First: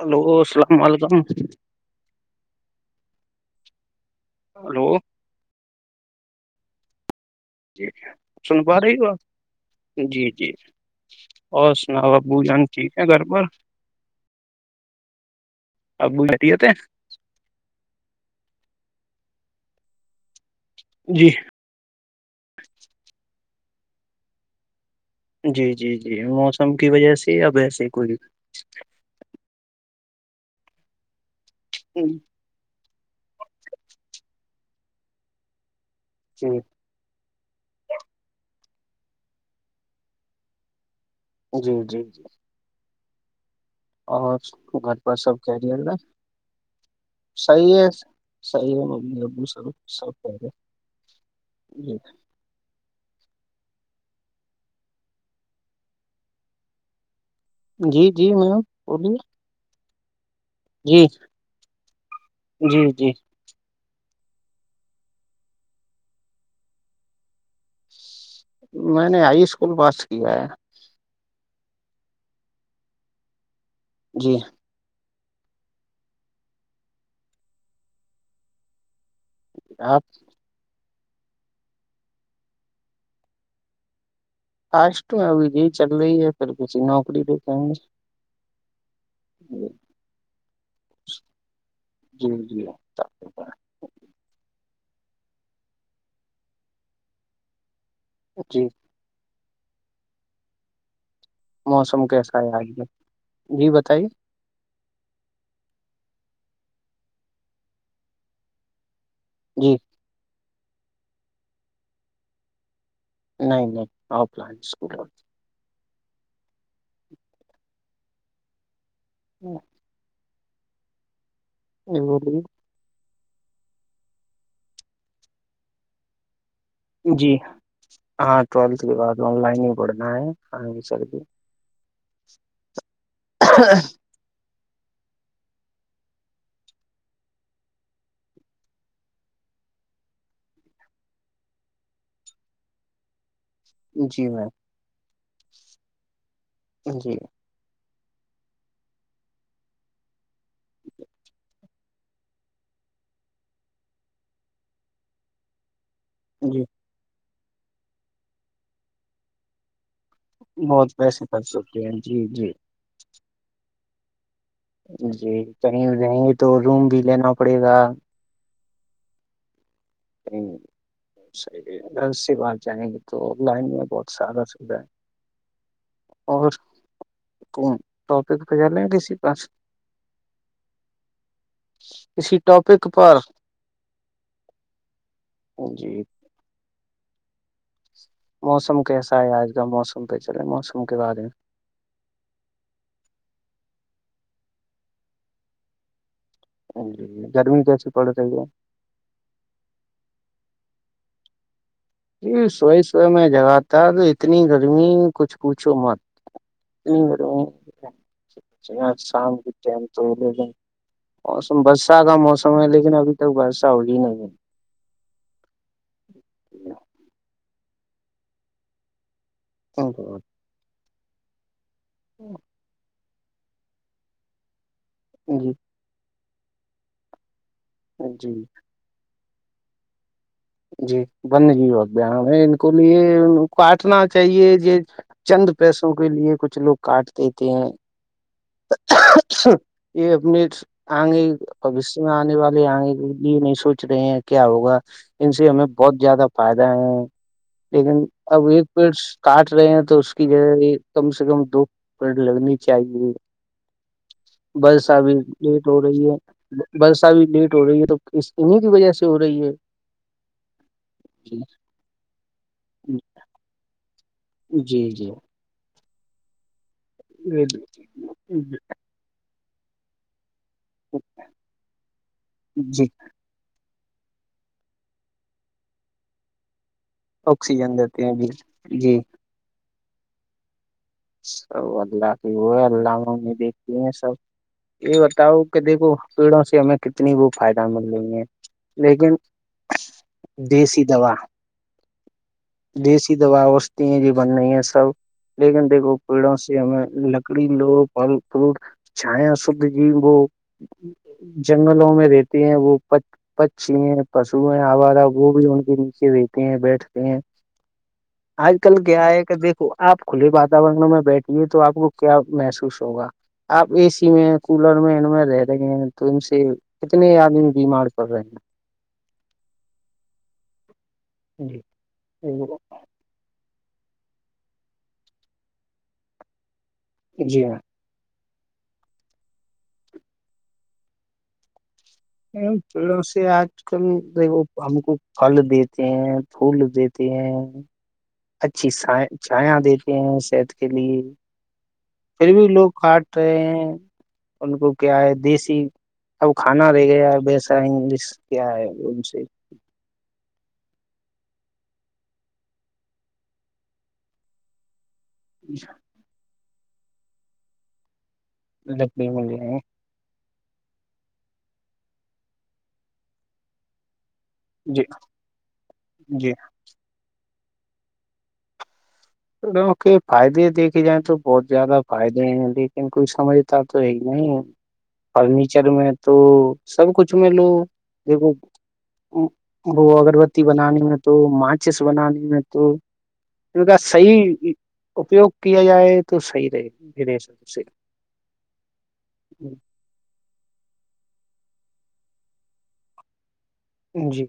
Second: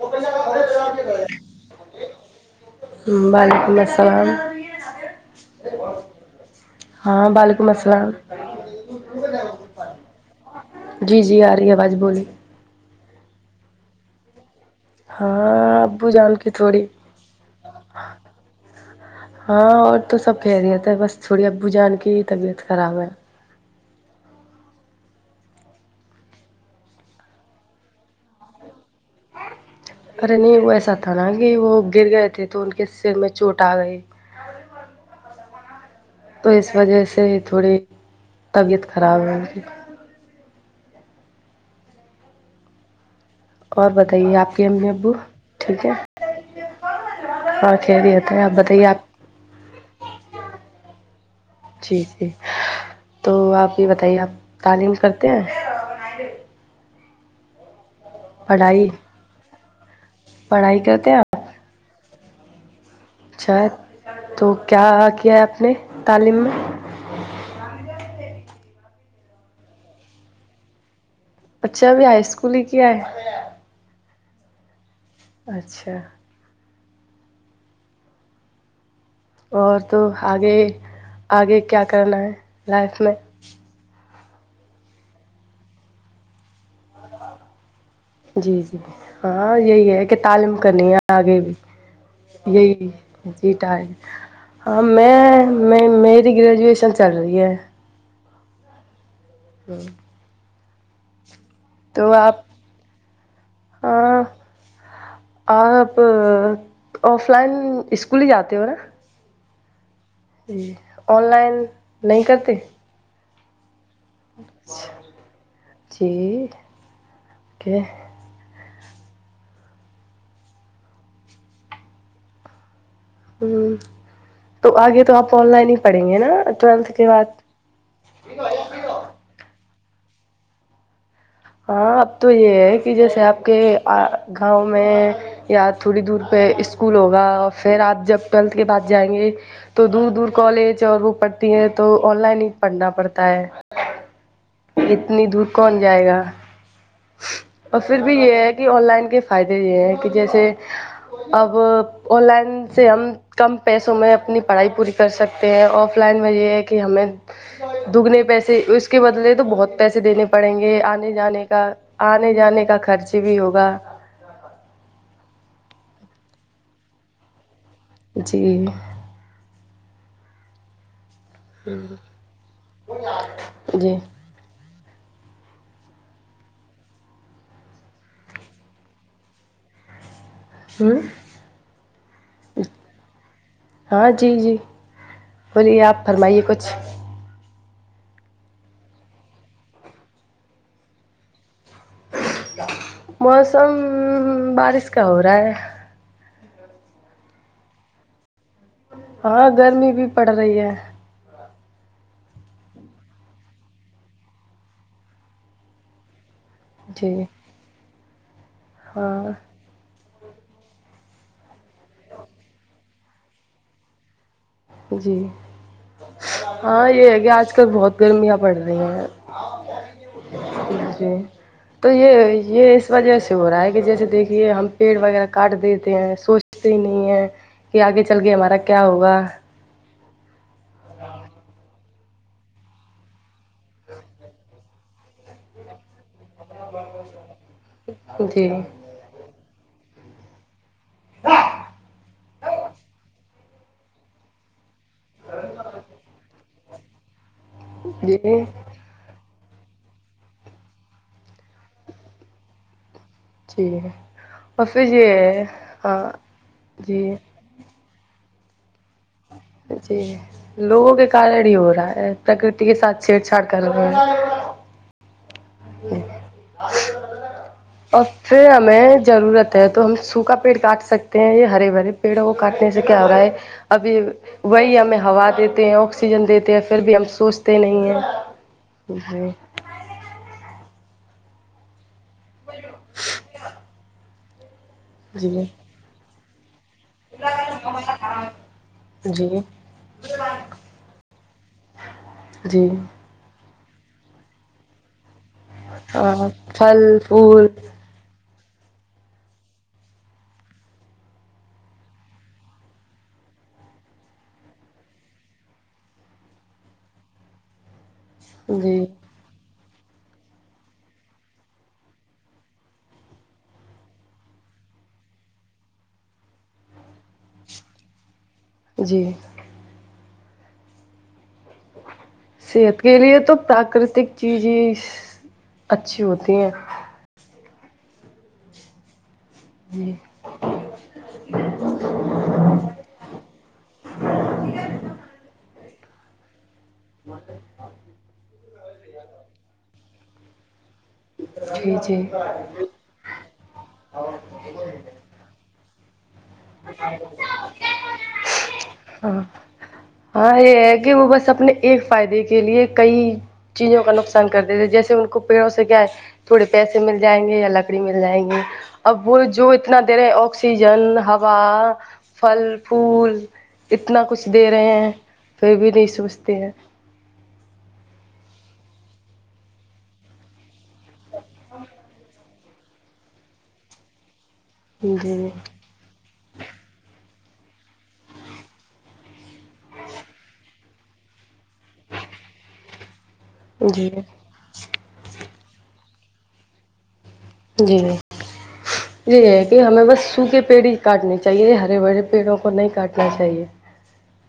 hello السلام علیکم وعلیکم السلام ہلو ہاں ب جی سن پا رہی ہو جی جی جی جی آ رہی اور ہے آواز سناؤ بولی ابو جان ٹھیک ہے گھر پر ہاں ابو جان کی خیریت ہے تھوڑی ہاں اور تو سب کہہ رہیے تھے بس جی تھوڑی ابو جان کی طبیعت خراب ہے جی جی جی موسم کی وجہ سے اب ایسے کوئی اے نہیں وہ ایسا تھا نا کہ وہ اگے جی گئے تھے تو کے سر میں چوٹ آ گئی تو اس وجہ سے ہی تھوڑی طبیعت خراب ہوگی جی جی جی بتائیے اور آپ کی امی گھر ابو پر سب کیریئر ٹھیک ل ہے سی ہاں ہے خیریت آپ سی ہے بتائیے م آپ ا سر سب کر ہے جی جی تو آپ یہ بتائیے آپ تعلیم کرتے ہیں جی جی میم پڑھائی بولیے پڑھائی جی کرتے ہیں آپ جی جی اچھا تو کیا کیا ہے آپ نے تعلیم میں میں نے ہائی اسکول پاس کیا ہے بچے اب ہائی اسکول ہی کیا ہے جی اچھا اور تو آپ آگے آگے کیا کرنا ہے لائف میں خس تو ا جی چل رہی ہے پھر پ نوکری لتے جی جی ہاں یہی ہے کہ تعلیم کرنی ہے آگے بھی جی جی یہی جیٹائ ہے ہاں میں میں میری گریجویشن چل رہی ہے جی ہوں موسم کیسا آپ آج ہے جی بتائیے ہاں آپ آف لائن اسکول ہی جاتے ہو نا جی جی آن لائن نہیں کرتے نہیں نہیں آ پانیول جی کہ ہوں ا بولے ہ تو آگے تو آپ آن لائن ہی پڑھیں گے نا ٹویلتھ کے بعد جی ہاں ٹویلتھ کی بات آن لائن ہی پڑھنا ہے س ہاں اب تو یہ ہے کہ جیسے آپ کے گاؤں میں یا تھوڑی دور پہ اسکول ہوگا پھر آپ جب ٹویلتھ کے بعد جائیں گے تو دور دور کالج اور وہ پڑھتی ہے تو آن لائن ہی پڑھنا پڑتا ہے جی میم اتنی دور کون جائے گا جی [unintelligible] اور پھر بھی یہ ہے کہ آن لائن کے فائدے یہ ہیں کہ جیسے اب آن لائن سے ہم کم پیسوں میں اپنی پڑھائی پوری کر سکتے ہیں اور پلان میں یہ ہے جی کہ ہمیں دگنے پیسے اس کے بدلے تو بہت پیسے دینے پڑیں گے بہت آنے پیسے کر جانے کا سکتے ہیں جی آنے جی جانے کا خرچ بھی ہوگا جی کہیں گیں گے تو روم بھی لینا پڑے گا جی [unintelligible] حیح اگر سے بات جائیں گی تو آن لائن میں جی بہت سارا سوھا ہے اور کو ٹاپک پجا لیں کسی پاس ہوں [unintelligible] کسی ٹاپک پر ہاں جی جی بولیے جی آپ فرمائیے کچھ موسم کیسا ہے آج کل موسم پہ چلے موسم کے بارے میں موسم بارش کا ہو رہا ہے گرمی میں کیسی پڑے رہی ہے ہاں گرمی بھی پڑ رہی ہے یہ سوی سوی میں جگاتا تو اتنی گرمی کچھ پوچھو مت جی ہاں سام تو موسم برسا کا موسم ہے لیکن ابھی تک برسا وہی نہیں ہے جی ہاں یہ ہے کہ آج کل بہت گرمیاں پڑ رہی ہیں جی تو یہ یہ [unintelligible] اس وجہ سے ہو رہا ہے کہ جیسے دیکھیے ہم پیڑ وغیرہ کاٹ دیتے ہیں سوچتے ہی نہیں ہیں کہ آگے جی چل جی کے ہمارا کیا ہوگا جی ون جیوق بیان میں ان کو لیے ان کاٹنا چاہیے یہ چند پیسوں کے لیے کچھ لوگ کاٹ دیتے ہیں [unintelligible] یہ اپنے آگے بوشیہ میں آنے والے آنگے یہے نہیں سوچ رہے ہیں کیا ہوگا ان سے ہمیں بہت زیادہ فائدہ ہے لیکن جی اب ایک پی کاٹ رہے ہیں تو اس کی جہ کم سے کم دو پیڑ لڑنی چاہیے ٹھیک ہے برس ابھی لیٹ ہو رہی ہے بس جی ا بھیھی لیٹ ہو رہی ہے تو اس انیں کی وجہ سے ہو رہی ہے جی لوگوں کے کارن ہی ہو رہا ہے پرکرتی کے سات چھی چھاڑ کر ل گ جی جی [unintelligible] اور پھر ہمیں ضرورت ہے تو ہم سوکھا پیڑ کاٹ سکتے ہیں یہ ہرے بھرے پیڑوں کو کاٹنے سے جی کیا ہو رہا ہے ابھی وہی ہمیں ہوا دیتے ہیں آکسیجن دیتے ہیں پھر بھی ہم سوچتے آکسیجن نہیں دیتے ہیں جی جی ہیں ج سب اللہ کی وہ ہے اللہ ممی دیکھتی ہیں سب یہ جی بتاؤ کہ دیکھو پیڑوں سے ہمیں کتنی وہ فائدہ مل رہیں ہے لیکن جی جی دیسی دوا جی دیسی دوا وستتی ہیں ج بن رہی ہے سب لیکن دیکھو اور پیڑوں سے ہمیں پھل لکڑی پھول لو اور پھر چھائےا سبد جیب جنگلوں میں رہتے ہیں وہ پت پچی ہیں پشو ہیں آبادا وہ بھی ان کے نیچے دیتے ہیں بیٹھتے ہیں آج کل جی کیا ہے کہ دیکھو آپ کھلی بات و میں بیٹھیے تو آپ کو کیا محسوس ہوگا آپ اے سی میں کولر میں ان میں رہ رہیںے تو ان سے کتنے آدمی بیمار کر رہے ہیں جی جی ج [unintelligible] صحت کے لیے تو پراکرتک چیز ہی اچھی ہوتی ہیں جی ہاں جی [unintelligible] پیڑوں سے آج کل دیک ہم کو پھل دیتے ہیں پھول دیتے کہ اچھی س چیا دیتے ہیں صحت کے لیے جی جی پھر بھی لوگ کٹ رہے ہیں ان کو کیا ہے دیسی اب کھانا رہ گیا وسا انگلش کیا ہے ر سے ہاں ہاں یہ ہے کہ وہ بس اپنے ایک فائدے کے لیے کئی چیزوں کا نقصان کرتے تھے جیسے ان کو پڑوں سے کیا ہے تھوڑے پیسے مل جائیں گے یا لکڑی مل جائیں گی اب لکڑی وہ مل جو جائیں اتنا دیرے آکسیجن ہا فل فول اتنا کچھ دے رہے جی ہیں کوئی بھی نہیں جی سوچھتے ہیں تو ل کہ فائدے دیکے جائیں تو بہت زیادہ فائدےے لیکن کوئی سمجھتا تو ہے ہی نہیں جی فرنیچر میں تو سب کچھ میں لوگ د وہ اگربتی بنانے میں تو ماچس بنانے میں تو ان کا جی صحیح اپیوگ کیا جائے تو صحیح رہے د جی نہیں جی ہے کہ ہمیں بس سو کے پیڑھی کاٹنی چاہیے ہرے بھرے پیڑوں کو نہیں کاٹنا چاہیے جی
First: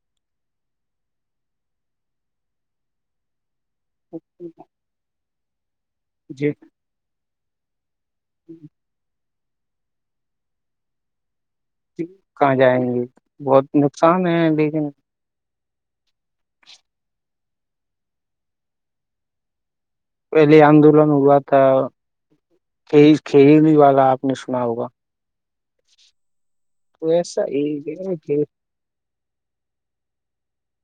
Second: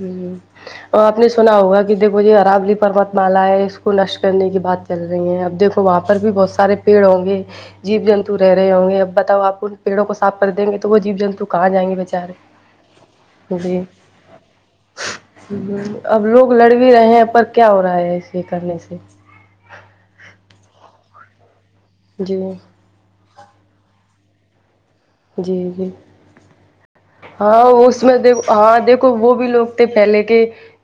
ہ اور آپ نے سنا ہوگا کہ دیکھو یہ عرابلی پرمت مالا ہے اس کو نشٹ کرنے کی بات چل رہی ہیں اب دیکھو وہاں پر بھی بہت جی سارے پیڑ ہوں گے جیو جنتو رہ رہے ہوں گے اب بتاؤ آپ کو پڑوں کو صا کر دیں گے تو وہ جی جنتو کو کہاں جائیں گے بہت نقصان ہے دیکھنے ہ اب لوگ لڑ بھی رہے ہیں پر کیا ہو رہا ہے اس یہ کرنے سے پہلے آندولن ہوا تھا جی ک ک ہی نہیں والا آپ نے سنا ہوگا جی جی تو ایسا ہاں ہی اس میں د ہاں دیک وہ بھی لوگ تھے پہلے کے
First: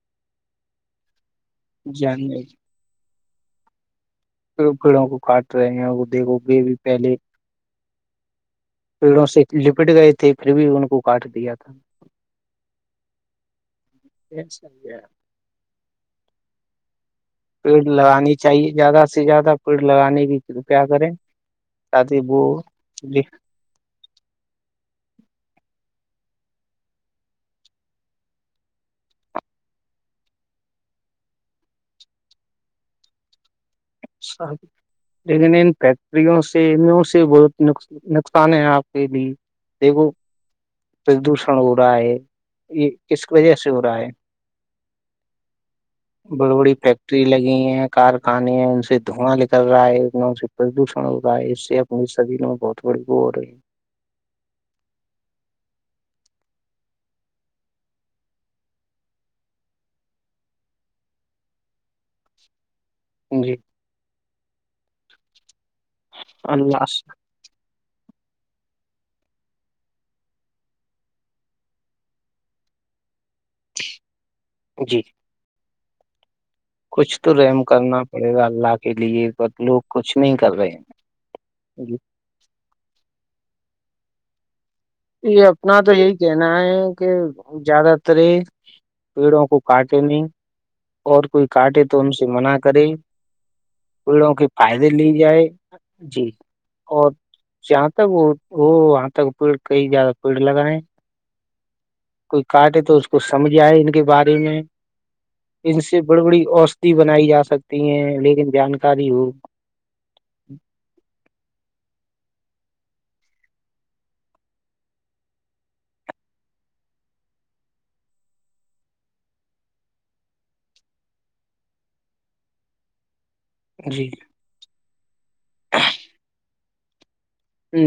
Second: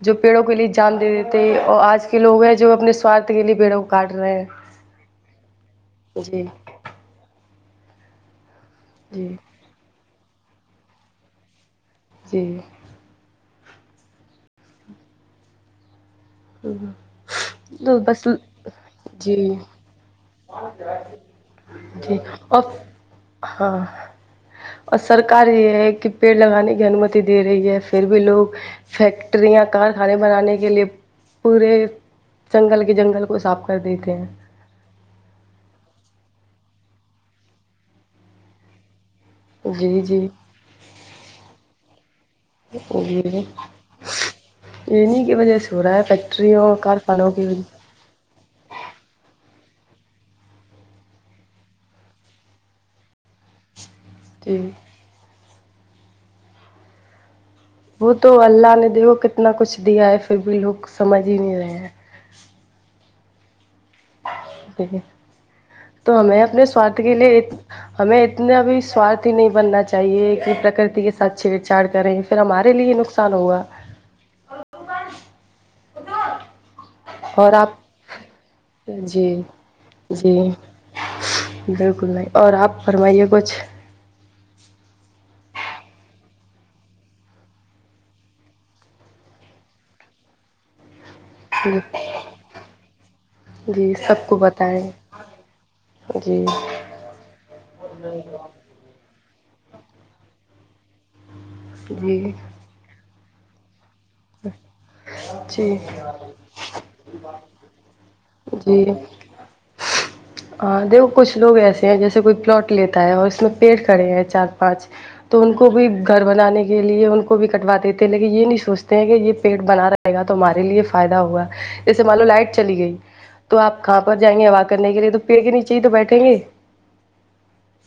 جو پیڑوں کے لیے جان دیے دیتے تھے اور آج کے جان لوگ ہیں جو اپنے سوارت کے لی بیڑاو کٹ رہے پ ہیں پڑوں کو کاٹ رہے ہیں اور وہ دیکھو گے بھی پہلے پیڑوں جی سے لپٹ گئے تھے پھر بھی ان کو کاٹ دیا تھا جی ایک س ہے [unintelligible] ہ ہ [unintelligible] پیڑ لگانی چاہیے زیادہ سے زیادہ پیڑ لگانے کی کرپیا کریں تاد جی ب اور ہاں اور سرکار یہ ہے کہ پیڑ لگانے کی انمتی دے رہی ہے پھر بھی لوگ فیکٹریاں کارخانے بنانے کے لیے پورے جنگل کے جنگل کو صاف کر دیتے ہیں شاہ لیکن ان فیکٹریوں سے انوں سے بہت نقصان ہیں آپ کے لیے جی دیکھو جی پردوشن ہو رہا ہے یہ کس وجہ سے ہو رہا ہے انہی کی وجہ سے ہو رہا بڑی فیکٹریوں بڑی اور فیکٹری کارخانوں کی لگی وجہ ہیں کارخانے ہیں ان سے دھوناں نکل رہا ہے ان سے پردوشن ہو رہا ہے اس سے اپنے شریر میں بہت تھڑ بور جی وہ تو اللہ نے دیکھو کتنا کچھ دیا ہے پھر بھی لوگ سمجھ ہی نہیں رہے ہیں جی ج تو ہمیں اپنے اللہ سوارھ کے سے- لیے ہمیں اتنا اب سوارھ ہی نہیں بننا چاہیے کہ پرکرتی کے ساتھ چھیڑ چاڑ کریں پھر ہمارے لیے یہ نقصان ہوگا جی جی کچھ تو اور رحم آپ کرنا پڑے گا اللہ کے لیے جی ب لوگ کچھ نہیں جی کر رہے ہیں بالکل نہیں اور آپ فرمائیے کچھ یہ اپنا تو یہی کہنا ہے کہ زیادہ تر یہ پیڑوں کو کاٹے نہیں اور کوئی کاٹے تو ان سے منع کرے جی سب پڑوں کو کے فائدے بتائیں لی جائے جی اور جہاں تک وہ وہ وہاں تک پیڑ کئی زیادہ پیڑ لگا ہے جی کاٹے تو اس کو سمجھ آئے ان کے بارے میں جی ان سے بڑی بڑی اوسدھی بنائی جا سکتی ہیں لیکن جی جانکاری ہو [inaudible] ہاں دیکھو کچھ لوگ ایسے ہیں جیسے کوئی پلاٹ لیتا ہے اور اس میں پیڑ کھڑے ہیں چار پانچ تو ان کو بھی گھر بنانے کے لیے ان کو بھی کٹوا دیتے ہیں لیکن یہ نہیں سوچتے کہ یہ پیٹ بنا رہے گا ت ہمارے لیے فائدہ ہوا جسے مان لو لائٹ چلی گئی تو آپ کہاں جی پر جائیں گے وا کرنے کے لیے تو پیڑ کے نیچے ہی تو بیٹھیں گے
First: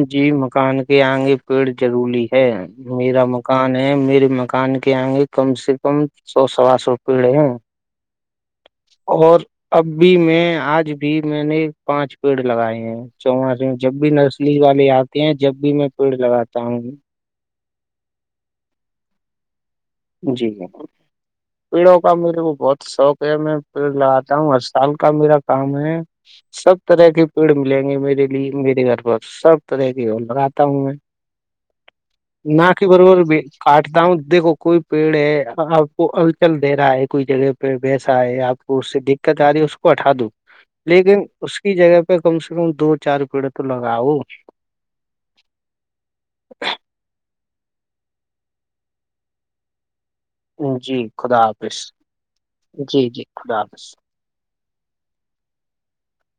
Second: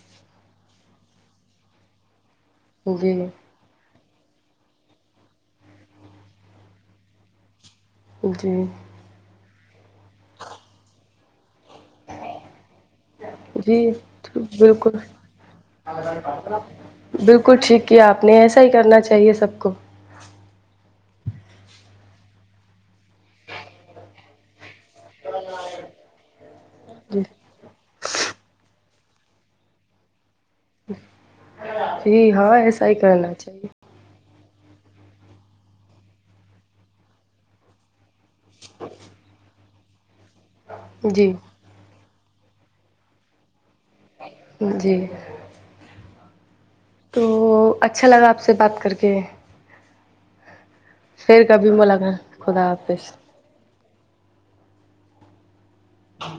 جی مکان کے آگے پیڑ ضروری ہے جی میرا م مکان ہے میرے مکان کے آئ گے کم سے کم سو سوا سو روپیڑے ہیں جی اور اب بھی میں آج بھی میں نے پانچ پیڑ لگائے ہیں چما رہی ہ جی جب بھی نرسلی والے بالکل آتے ہیں جب بھی میں پیڑ لگاتا ہوں بالکل ٹھیک کیا آپ نے ایسا ہی کرنا چاہیے سب کو جی پیڑوں کا میرے کو بہت شوق ہے میں پیڑ لگاتا ہوں سال کا میرا کام ہے سب طرح جی کے پیڑ ملیں گے میرے لیے میرے گھر پر سب طرح کی ب رہاتا ہوں میں جی ہاں نہ کی ایسا ہی بربر کرنا کاٹ چاہیے تا ہ دیکھو کوئی پیڑ ہے آپ کو ہلچل دے رہا ہے کوئی جگہ پ پ بیسا آئے آپ کو اس سے دقت آ رہی ہے اس کو ہٹا دوں لیکن جی اس کی جگہ پہ کم سے کم دو چار پیڑ تو لگاؤ جی تو اچھا لگا آپ سے بات کر کے جی خدا پھر کبھی حافظ ملاقات خدا جی حافظ جی خدا حافظ ہاں